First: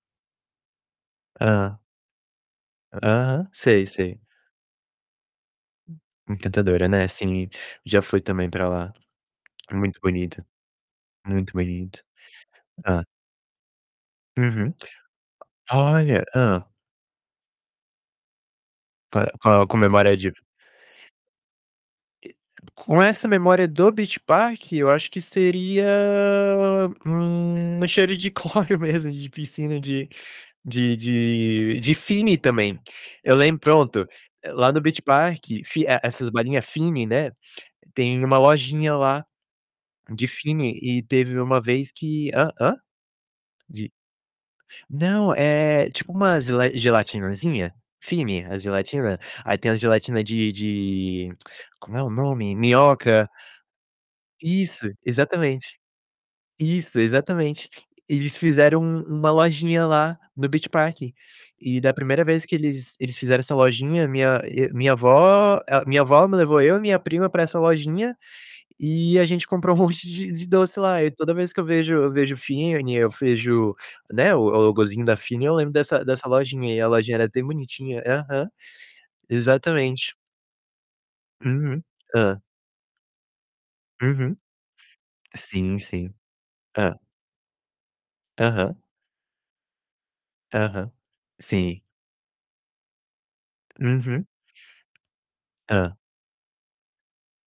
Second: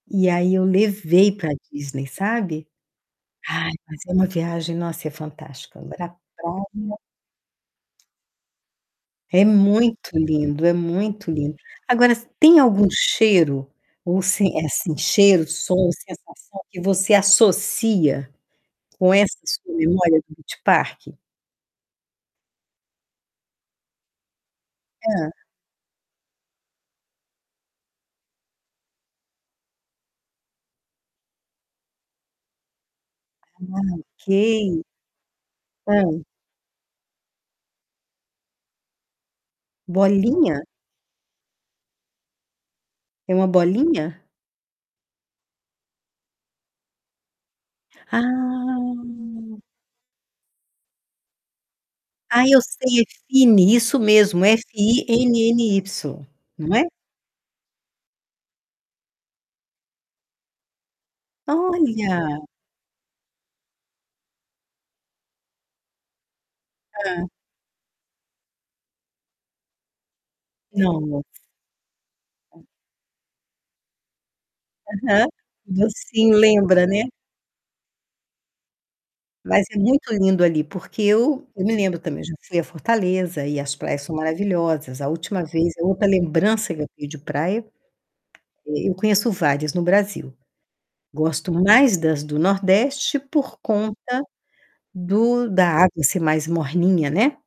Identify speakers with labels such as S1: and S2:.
S1: E aí eu levei para
S2: Hã.
S1: Disney, sabe.
S2: Aham.
S1: Ai,
S2: Sei,
S1: mas é
S2: sei.
S1: uma viagem, nossa, é fantástica. Mara
S2: Encantadora,
S1: [unintelligible]
S2: né, sim. Já fui também para lá.
S1: É
S2: Muito
S1: muito
S2: bonito,
S1: lindo, é muito
S2: muito
S1: lindo.
S2: bonito.
S1: Agora, tem algum
S2: Hã.
S1: cheiro? Ou sim, eh,
S2: Uhum.
S1: cheiro, som,
S2: Olha.
S1: sensação
S2: Hã.
S1: que você associa com
S2: Pa
S1: essa
S2: Qual
S1: sua
S2: com a memória
S1: memória
S2: de
S1: do Beach Park?
S2: E com essa memória do Beach Park eu acho que
S1: Hã.
S2: seria, hum, cheiro de cloro mesmo de piscina, de de de de Fini também. Eu lembro
S1: [unintelligible]
S2: pronto, lá no
S1: Ok.
S2: Beach Park, Fi
S1: Hã.
S2: essas balinha Fini, né, tem uma lojinha lá de
S1: Bolinha?
S2: Fini. E teve uma vez que hã. Hã?
S1: É uma
S2: De
S1: bolinha?
S2: não, é tipo umas le gelatinãzinha. Fine, a gelatina. Aí
S1: Ah.
S2: tem as gelatina de de como é o
S1: Ai,
S2: nome?
S1: eu sei é
S2: Minhoca.
S1: Fini, isso mesmo,
S2: Isso, exatamente.
S1: F-I-N-N-Y, não é?
S2: Isso, exatamente. Eles fizeram um uma lojinha lá no Beach Park, e da primeira
S1: Olha.
S2: vez que eles eles fizeram essa lojinha, minha e minha vó a minha vó me levou eu e minha
S1: Hã.
S2: prima para essa lojinha, e a gente comprou um monte de de doce lá. E
S1: Nossa.
S2: toda vez que eu vejo eu vejo
S1: [unintelligible]
S2: Fini, eu vejo, né, o o logozinho da
S1: Aham.
S2: Fini, eu lembro dessa
S1: Você
S2: dessa lojinha e
S1: lembra,
S2: a
S1: né.
S2: lojinha era até bonitinha. Aham.
S1: Mas é muito
S2: Exatamente.
S1: lindo ali. Porque eu eu me
S2: Uhum.
S1: lembro também, já
S2: Hã.
S1: fui a Fortaleza e as praias são
S2: Uhum.
S1: maravilhosas. A última vez
S2: Sim,
S1: a outra
S2: sim.
S1: lembrança que eu
S2: Hã.
S1: vi de praia,
S2: Aham.
S1: e eu conheço várias no Brasil.
S2: Aham.
S1: Gosto
S2: Sim.
S1: mais das do Nordeste por conta
S2: Uhum.
S1: do da
S2: Hã.
S1: água ser mais morninha, né.